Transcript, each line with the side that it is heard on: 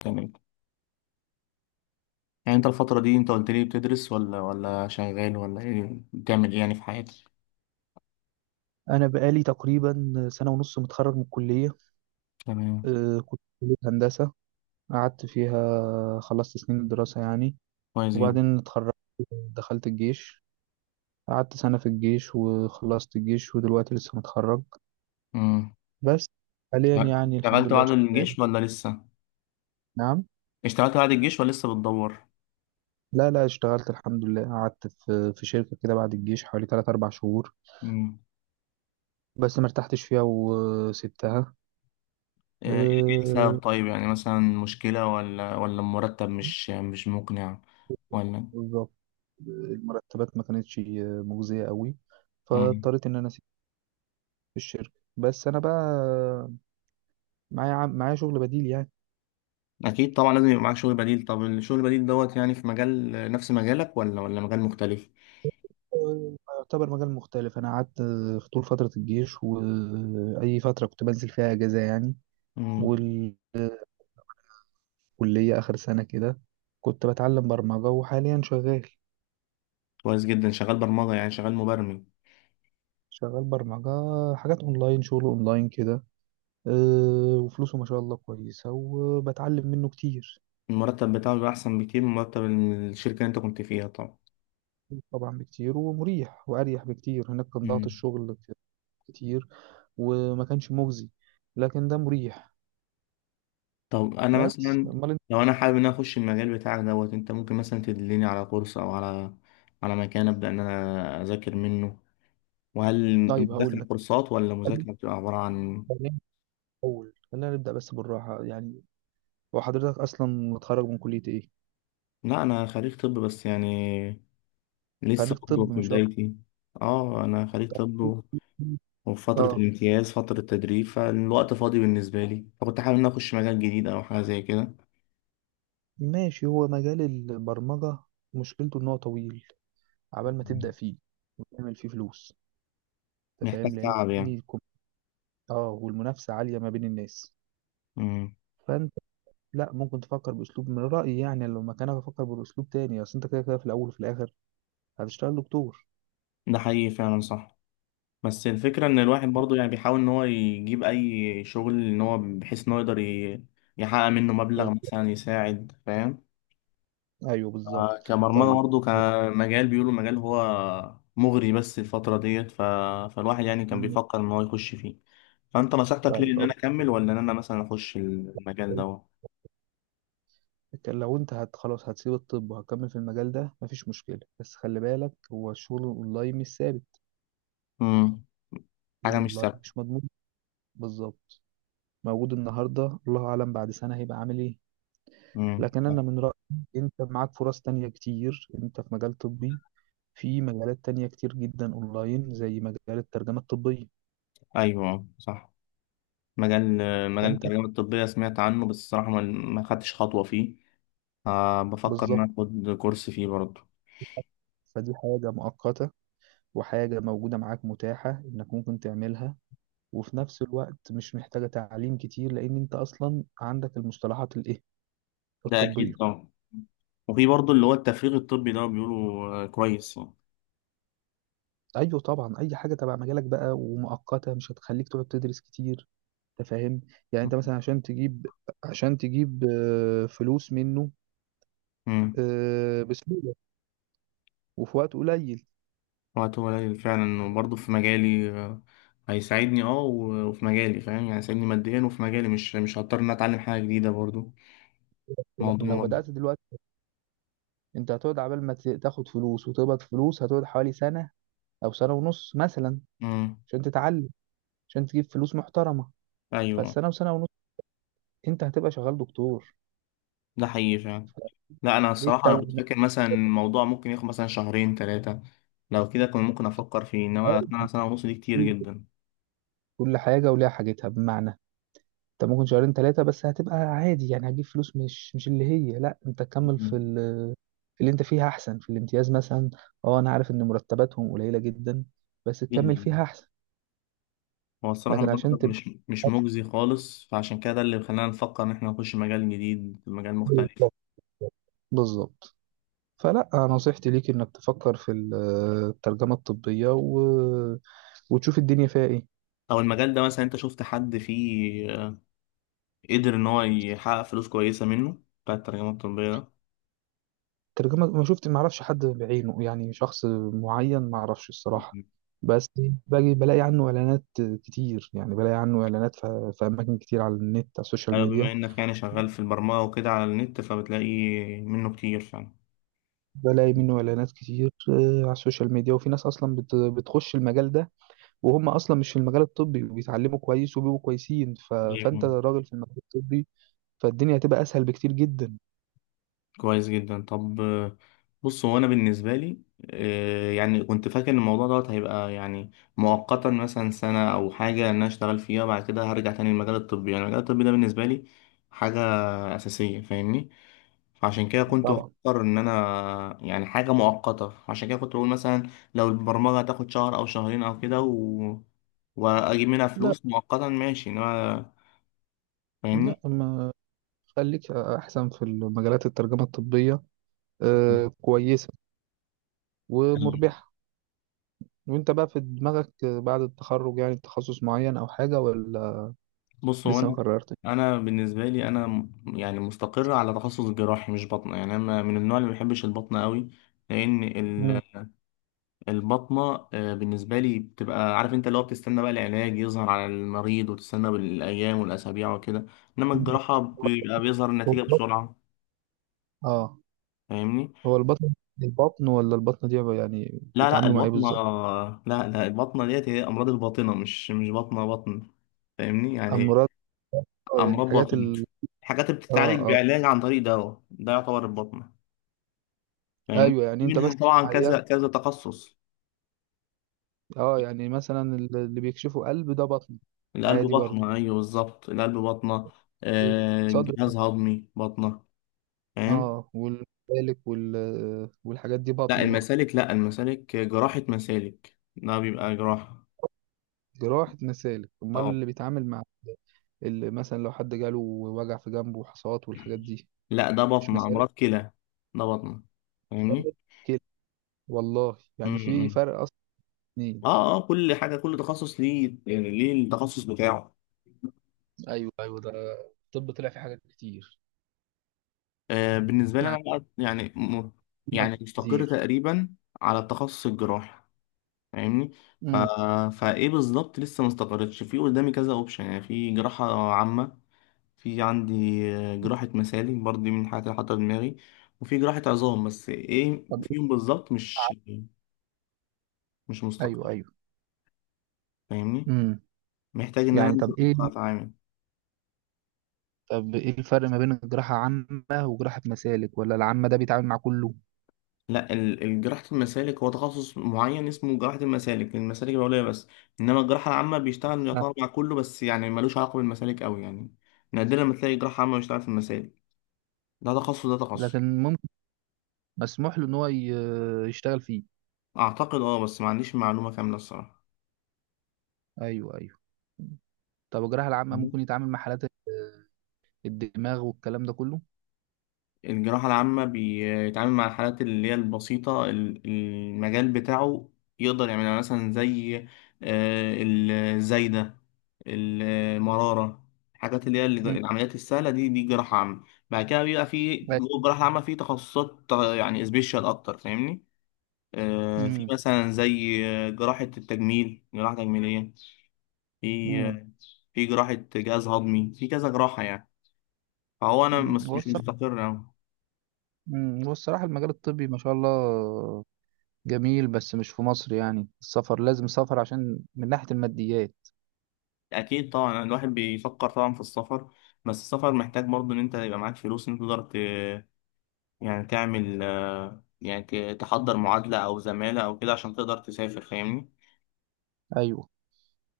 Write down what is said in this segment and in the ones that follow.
left: تمام. يعني انت الفترة دي، انت قلت لي بتدرس ولا شغال، ولا ايه بتعمل ايه يعني في حياتك؟
right: أنا بقالي تقريبا سنة ونص متخرج من الكلية.
left: تمام.
right: كنت في كلية هندسة، قعدت فيها خلصت سنين الدراسة يعني،
left: كويس جدا.
right: وبعدين اتخرجت، دخلت الجيش، قعدت سنة في الجيش وخلصت الجيش ودلوقتي لسه متخرج
left: امم
right: بس. حاليا
left: لا،
right: يعني الحمد
left: اشتغلت
right: لله
left: بعد
right: شغال.
left: الجيش ولا لسه؟
right: نعم.
left: اشتغلت بعد الجيش ولا لسه بتدور؟
right: لا لا اشتغلت الحمد لله، قعدت في شركة كده بعد الجيش حوالي 3 4 شهور
left: امم
right: بس ما ارتحتش فيها وسبتها.
left: ايه إيه
right: آه،
left: السبب؟ طيب يعني مثلا مشكلة ولا المرتب مش مقنع ولا؟
right: بالظبط، المرتبات ما كانتش مجزية قوي،
left: امم
right: فاضطريت ان انا في الشركة، بس أنا بقى معايا معايا شغل بديل يعني.
left: اكيد طبعا، لازم يبقى معاك شغل بديل. طب الشغل البديل دوت يعني في مجال نفس مجالك ولا مجال مختلف؟
right: يعتبر مجال مختلف. أنا قعدت في طول فترة الجيش وأي فترة كنت بنزل فيها أجازة يعني،
left: امم
right: والكلية آخر سنة كده كنت بتعلم برمجة، وحاليا شغال.
left: كويس جدا، شغال برمجة، يعني شغال مبرمج.
right: شغال برمجة، حاجات أونلاين، شغل أونلاين كده. وفلوسه ما شاء الله كويسة وبتعلم منه كتير.
left: المرتب بتاعه بيبقى أحسن بكتير من مرتب الشركة اللي أنت كنت فيها طبعا.
right: طبعا بكتير ومريح، وأريح بكتير. هناك كان ضغط
left: مم.
right: الشغل كتير وما كانش مجزي، لكن ده مريح.
left: طب أنا
right: بس
left: مثلا،
right: امال انت؟
left: لو أنا حابب إن أنا أخش المجال بتاعك دوت، أنت ممكن مثلا تدلني على كورس أو على مكان أبدأ إن أنا أذاكر منه؟ وهل
right: طيب هقول
left: المذاكرة
right: لك،
left: كورسات ولا مذاكرة بتبقى عبارة عن؟
right: خلينا الاول خلينا نبدا بس بالراحه يعني. هو حضرتك اصلا متخرج من كليه ايه؟
left: لا، أنا خريج طب بس يعني لسه
right: خريج
left: برضه
right: طب
left: في
right: ما شاء
left: بدايتي. أه، أنا خريج طب
right: الله.
left: وفي فترة
right: اه
left: الامتياز، فترة تدريب، فالوقت فاضي بالنسبة لي، فكنت حابب إن أنا أخش مجال جديد أو حاجة زي كده.
right: ماشي، هو مجال البرمجه مشكلته ان هو طويل عبال ما
left: مم.
right: تبدا فيه وتعمل فيه فلوس. انت
left: محتاج
right: فاهم لان
left: تعب يعني.
right: اه والمنافسه عاليه ما بين الناس.
left: مم.
right: فانت لا ممكن تفكر باسلوب، من رايي يعني لو مكانك افكر باسلوب تاني، اصل انت كده كده في الاول وفي الاخر هتشتغل دكتور.
left: ده حقيقي فعلا، صح. بس الفكرة ان الواحد برضو يعني بيحاول ان هو يجيب اي شغل، ان هو بحيث ان هو يقدر يحقق منه مبلغ
right: بز...
left: مثلا يساعد، فاهم؟
right: ايوه بالظبط.
left: كبرمجة
right: طيب
left: برضو كمجال، بيقولوا مجال هو مغري، بس الفترة ديت، فالواحد يعني كان بيفكر ان هو يخش فيه. فانت نصيحتك ليه،
right: طيب
left: ان انا
right: أقول
left: اكمل ولا ان انا مثلا اخش المجال ده؟
right: لك، لو انت هت خلاص هتسيب الطب وهتكمل في المجال ده مفيش مشكلة، بس خلي بالك هو الشغل الاونلاين مش ثابت.
left: امم حاجة مش
right: الاونلاين
left: ثابتة.
right: مش مضمون. بالظبط، موجود النهاردة الله اعلم بعد سنة هيبقى عامل ايه.
left: امم
right: لكن انا من رأيي انت معاك فرص تانية كتير، انت في مجال طبي، في مجالات تانية كتير جدا اونلاين زي مجال الترجمة الطبية.
left: ايوه صح. مجال مجال
right: فانت
left: الترجمة الطبية سمعت عنه، بس الصراحة ما خدتش خطوة فيه. آه، بفكر إن
right: بالظبط،
left: أنا آخد كورس فيه برضه.
right: فدي حاجة مؤقتة وحاجة موجودة معاك متاحة انك ممكن تعملها، وفي نفس الوقت مش محتاجة تعليم كتير، لأن أنت أصلا عندك المصطلحات
left: ده أكيد
right: الطبية.
left: طبعا. وفي برضه اللي هو التفريغ الطبي ده، بيقولوا كويس يعني.
right: أيوه طبعا، أي حاجة تبع مجالك بقى ومؤقتة مش هتخليك تقعد تدرس كتير. أنت فاهم يعني، أنت مثلا عشان تجيب، عشان تجيب فلوس منه،
left: مم.
right: بسهولة وفي وقت قليل.
left: وقته قليل فعلا، وبرضه في مجالي هيساعدني. اه وفي مجالي، فاهم؟ يعني هيساعدني ماديا، وفي مجالي مش هضطر ان أنا اتعلم حاجة جديدة برضه. موضوع.
right: لكن لو
left: مم.
right: بدأت دلوقتي أنت هتقعد عبال ما تاخد فلوس وتقبض فلوس هتقعد حوالي سنة أو سنة ونص مثلا
left: مم.
right: عشان تتعلم، عشان تجيب فلوس محترمة.
left: ايوه،
right: فالسنة وسنة ونص أنت هتبقى شغال دكتور،
left: ده حقيقي فعلا. لا، انا
right: فليه
left: الصراحة انا كنت
right: تتوه؟
left: فاكر مثلا الموضوع ممكن ياخد مثلا شهرين ثلاثة. لو كده كنت ممكن افكر فيه، انما سنة، سنة ونص دي كتير جدا.
right: كل حاجة وليها حاجتها، بمعنى انت ممكن شهرين ثلاثة بس هتبقى عادي يعني، هتجيب فلوس مش مش اللي هي، لا انت تكمل في
left: مم.
right: في اللي انت فيها احسن، في الامتياز مثلا. اه انا عارف ان مرتباتهم قليلة جدا بس تكمل
left: جدا.
right: فيها احسن.
left: هو الصراحة
right: لكن عشان
left: المرتب
right: تبقى
left: مش مجزي خالص، فعشان كده ده اللي خلانا نفكر إن إحنا نخش مجال جديد، مجال مختلف.
right: بالظبط بالظبط. فلا نصيحتي ليك انك تفكر في الترجمة الطبية، و... وتشوف الدنيا فيها ايه.
left: أو المجال ده مثلا، أنت شفت حد فيه قدر إن هو يحقق فلوس كويسة منه، بتاع الترجمة الطبية ده؟
right: ترجمة ما شفت، ما اعرفش حد بعينه يعني شخص معين ما اعرفش الصراحة.
left: مم.
right: بس باجي بلاقي عنه اعلانات كتير يعني، بلاقي عنه اعلانات في اماكن كتير على النت على السوشيال
left: أيوة، بما
right: ميديا.
left: إنك يعني شغال في البرمجة وكده على النت، فبتلاقي منه كتير
right: بلاقي منه اعلانات كتير على السوشيال ميديا، وفي ناس اصلا بتخش المجال ده وهم اصلا مش في المجال الطبي وبيتعلموا كويس وبيبقوا كويسين، ف... فانت
left: فعلا.
right: راجل في المجال الطبي فالدنيا هتبقى اسهل بكتير جدا.
left: كويس جدا. طب بص هو انا بالنسبه لي يعني كنت فاكر ان الموضوع دوت هيبقى يعني مؤقتا، مثلا سنه او حاجه ان انا اشتغل فيها، وبعد كده هرجع تاني للمجال الطبي. يعني المجال الطبي ده بالنسبه لي حاجه اساسيه، فاهمني؟ فعشان كده كنت
right: طبعا.
left: بفكر ان انا يعني حاجه مؤقته، عشان كده كنت بقول مثلا لو البرمجه هتاخد شهر او شهرين او كده واجيب منها
right: لا
left: فلوس مؤقتا، ماشي. انما، فاهمني؟
right: لا ما خليك احسن في المجالات الترجمة الطبية، كويسة ومربحة. وانت بقى في دماغك بعد التخرج يعني تخصص معين او حاجة ولا
left: بص هو
right: لسه ما
left: انا
right: قررتش؟
left: انا بالنسبه لي انا يعني مستقر على تخصص جراحي، مش بطنه، يعني انا من النوع اللي ما بيحبش البطنه قوي، لان
right: مم.
left: البطنه بالنسبه لي بتبقى، عارف انت، اللي هو بتستنى بقى العلاج يظهر على المريض، وتستنى بالايام والاسابيع وكده. انما الجراحه
right: هو
left: بيبقى بيظهر
right: هو
left: النتيجه
right: البطن،
left: بسرعه،
right: اه
left: فاهمني؟
right: هو البطن. البطن ولا البطنة دي بقى يعني
left: لا لا
right: بيتعاملوا مع ايه
left: البطنه،
right: بالظبط؟
left: لا لا البطنه ديت هي امراض الباطنه، مش بطنه بطن، فاهمني يعني؟
right: امراض، اه يعني
left: امراض
right: الحاجات
left: باطنه.
right: ال،
left: الحاجات اللي
right: اه
left: بتتعالج
right: اه
left: بعلاج عن طريق دواء ده يعتبر البطنه يعني.
right: ايوه. يعني
left: في
right: انت
left: منها
right: بس
left: طبعا
right: عيان؟
left: كذا كذا تخصص.
right: اه يعني مثلا اللي بيكشفوا قلب ده بطن،
left: القلب
right: عادي برضه،
left: بطنة، أيوه بالظبط القلب بطنة.
right: صدر،
left: جهاز هضمي بطنة، فاهم؟
right: اه والمسالك وال، والحاجات دي
left: لا
right: بطنة برضه.
left: المسالك، لا المسالك، جراحة مسالك ده بيبقى جراحة.
right: جراحة مسالك؟ امال
left: اه.
right: اللي بيتعامل مع اللي مثلا لو حد جاله وجع في جنبه وحصوات والحاجات دي،
left: لا، ده
right: مش
left: بطنة،
right: مسألة
left: أمراض كلى، ده بطنة، فاهمني؟
right: كده؟ والله يعني في
left: امم
right: فرق اصلا اتنين.
left: اه، اه، كل حاجة كل تخصص ليه، يعني ليه التخصص بتاعه.
right: ايوه ايوه، ده الطب طلع فيه حاجات كتير
left: آه، بالنسبة لي أنا
right: يعني،
left: بقى يعني
right: في فرق
left: يعني مستقر
right: كتير.
left: تقريبا على التخصص الجراحي، فاهمني؟ ف...
right: امم.
left: فايه بالظبط لسه، ما استقرتش. في قدامي كذا اوبشن، يعني في جراحة عامة. في عندي جراحة مسالك برضه، دي من الحاجات اللي حاطة في دماغي. وفي جراحة عظام. بس ايه
right: طب
left: فيهم
right: ايه؟
left: بالظبط مش
right: ايوه
left: مستقر،
right: ايوه،
left: فاهمني؟
right: امم.
left: محتاج ان انا
right: يعني
left: انزل
right: طب ايه؟
left: اقطع اتعامل.
right: طب ايه الفرق ما بين الجراحة عامة وجراحة مسالك؟ ولا العامة ده بيتعامل مع كله؟
left: لا، جراحة المسالك هو تخصص معين اسمه جراحة المسالك، المسالك العليا بس. انما الجراحة العامة بيشتغل
right: آه.
left: يعتبر مع كله، بس يعني ملوش علاقة بالمسالك قوي يعني. نادرا ما تلاقي جراحة عامة بيشتغل في المسالك، ده تخصص ده تخصص.
right: لكن ممكن مسموح له ان هو يشتغل فيه.
left: اعتقد اه، بس ما عنديش معلومه كامله الصراحه.
right: ايوه ايوه. طب الجراحة العامة ممكن
left: مم.
right: يتعامل مع حالات الدماغ والكلام ده كله؟
left: الجراحه العامه بيتعامل مع الحالات اللي هي البسيطه، المجال بتاعه يقدر يعملها، يعني مثلا زي آه، الزايده، المراره، الحاجات اللي هي
right: مم.
left: العمليات السهله، دي جراحه عامه. بعد كده بيبقى في جوه
right: بس.
left: الجراحه العامه في تخصصات، يعني سبيشال اكتر، فاهمني؟ في
right: مم.
left: مثلا زي جراحه التجميل، جراحه تجميليه. في
right: مم.
left: في جراحه جهاز هضمي، في كذا جراحه يعني. فهو انا
right: مم. هو
left: مش
right: الصراحة،
left: مستقر أوي.
right: هو الصراحة المجال الطبي ما شاء الله جميل، بس مش في مصر يعني، السفر لازم سفر عشان من ناحية الماديات.
left: اكيد طبعا، الواحد بيفكر طبعا في السفر. بس السفر محتاج برضو ان انت يبقى معاك فلوس، ان انت تقدر يعني تعمل يعني تحضر معادلة او زمالة او كده عشان تقدر تسافر، فاهمني؟
right: أيوه،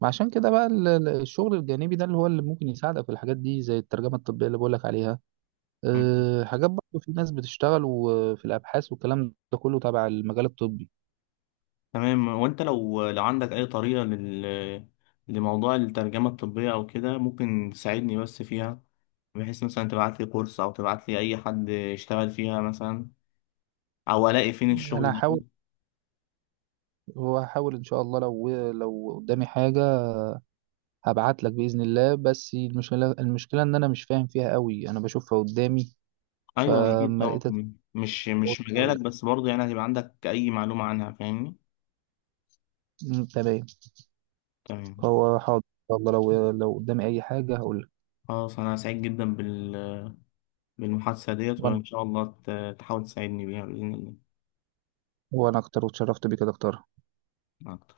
right: ما عشان كده بقى الشغل الجانبي ده اللي هو اللي ممكن يساعدك في الحاجات دي زي الترجمة الطبية اللي بقولك عليها.
left: مم.
right: أه حاجات برضه في ناس بتشتغل، وفي الأبحاث والكلام ده كله تبع المجال الطبي.
left: تمام. وانت لو عندك اي طريقة لموضوع الترجمة الطبية او كده، ممكن تساعدني بس فيها، بحيث مثلا تبعت لي كورس او تبعت لي اي حد يشتغل فيها مثلا، او الاقي فين
right: أنا
left: الشغل
right: هحاول،
left: ده.
right: هحاول إن شاء الله، لو قدامي حاجة هبعت لك باذن الله. بس المشكله ان انا مش فاهم فيها قوي، انا بشوفها قدامي
left: ايوه اكيد
right: فما
left: طبعا،
right: لقيتك
left: مش
right: قلت
left: مش
right: أقول
left: مجالك،
right: لك.
left: بس برضه يعني هتبقى عندك اي معلومه عنها، فاهمني؟
right: أمم، تمام.
left: تمام.
right: فهو حاضر ان شاء الله، لو قدامي اي حاجه هقول لك.
left: خلاص انا سعيد جدا بالمحادثه ديت،
right: وانا
left: وان شاء الله تحاول تساعدني بيها باذن الله.
right: وانا اكتر، واتشرفت بيك يا دكتور.
left: مع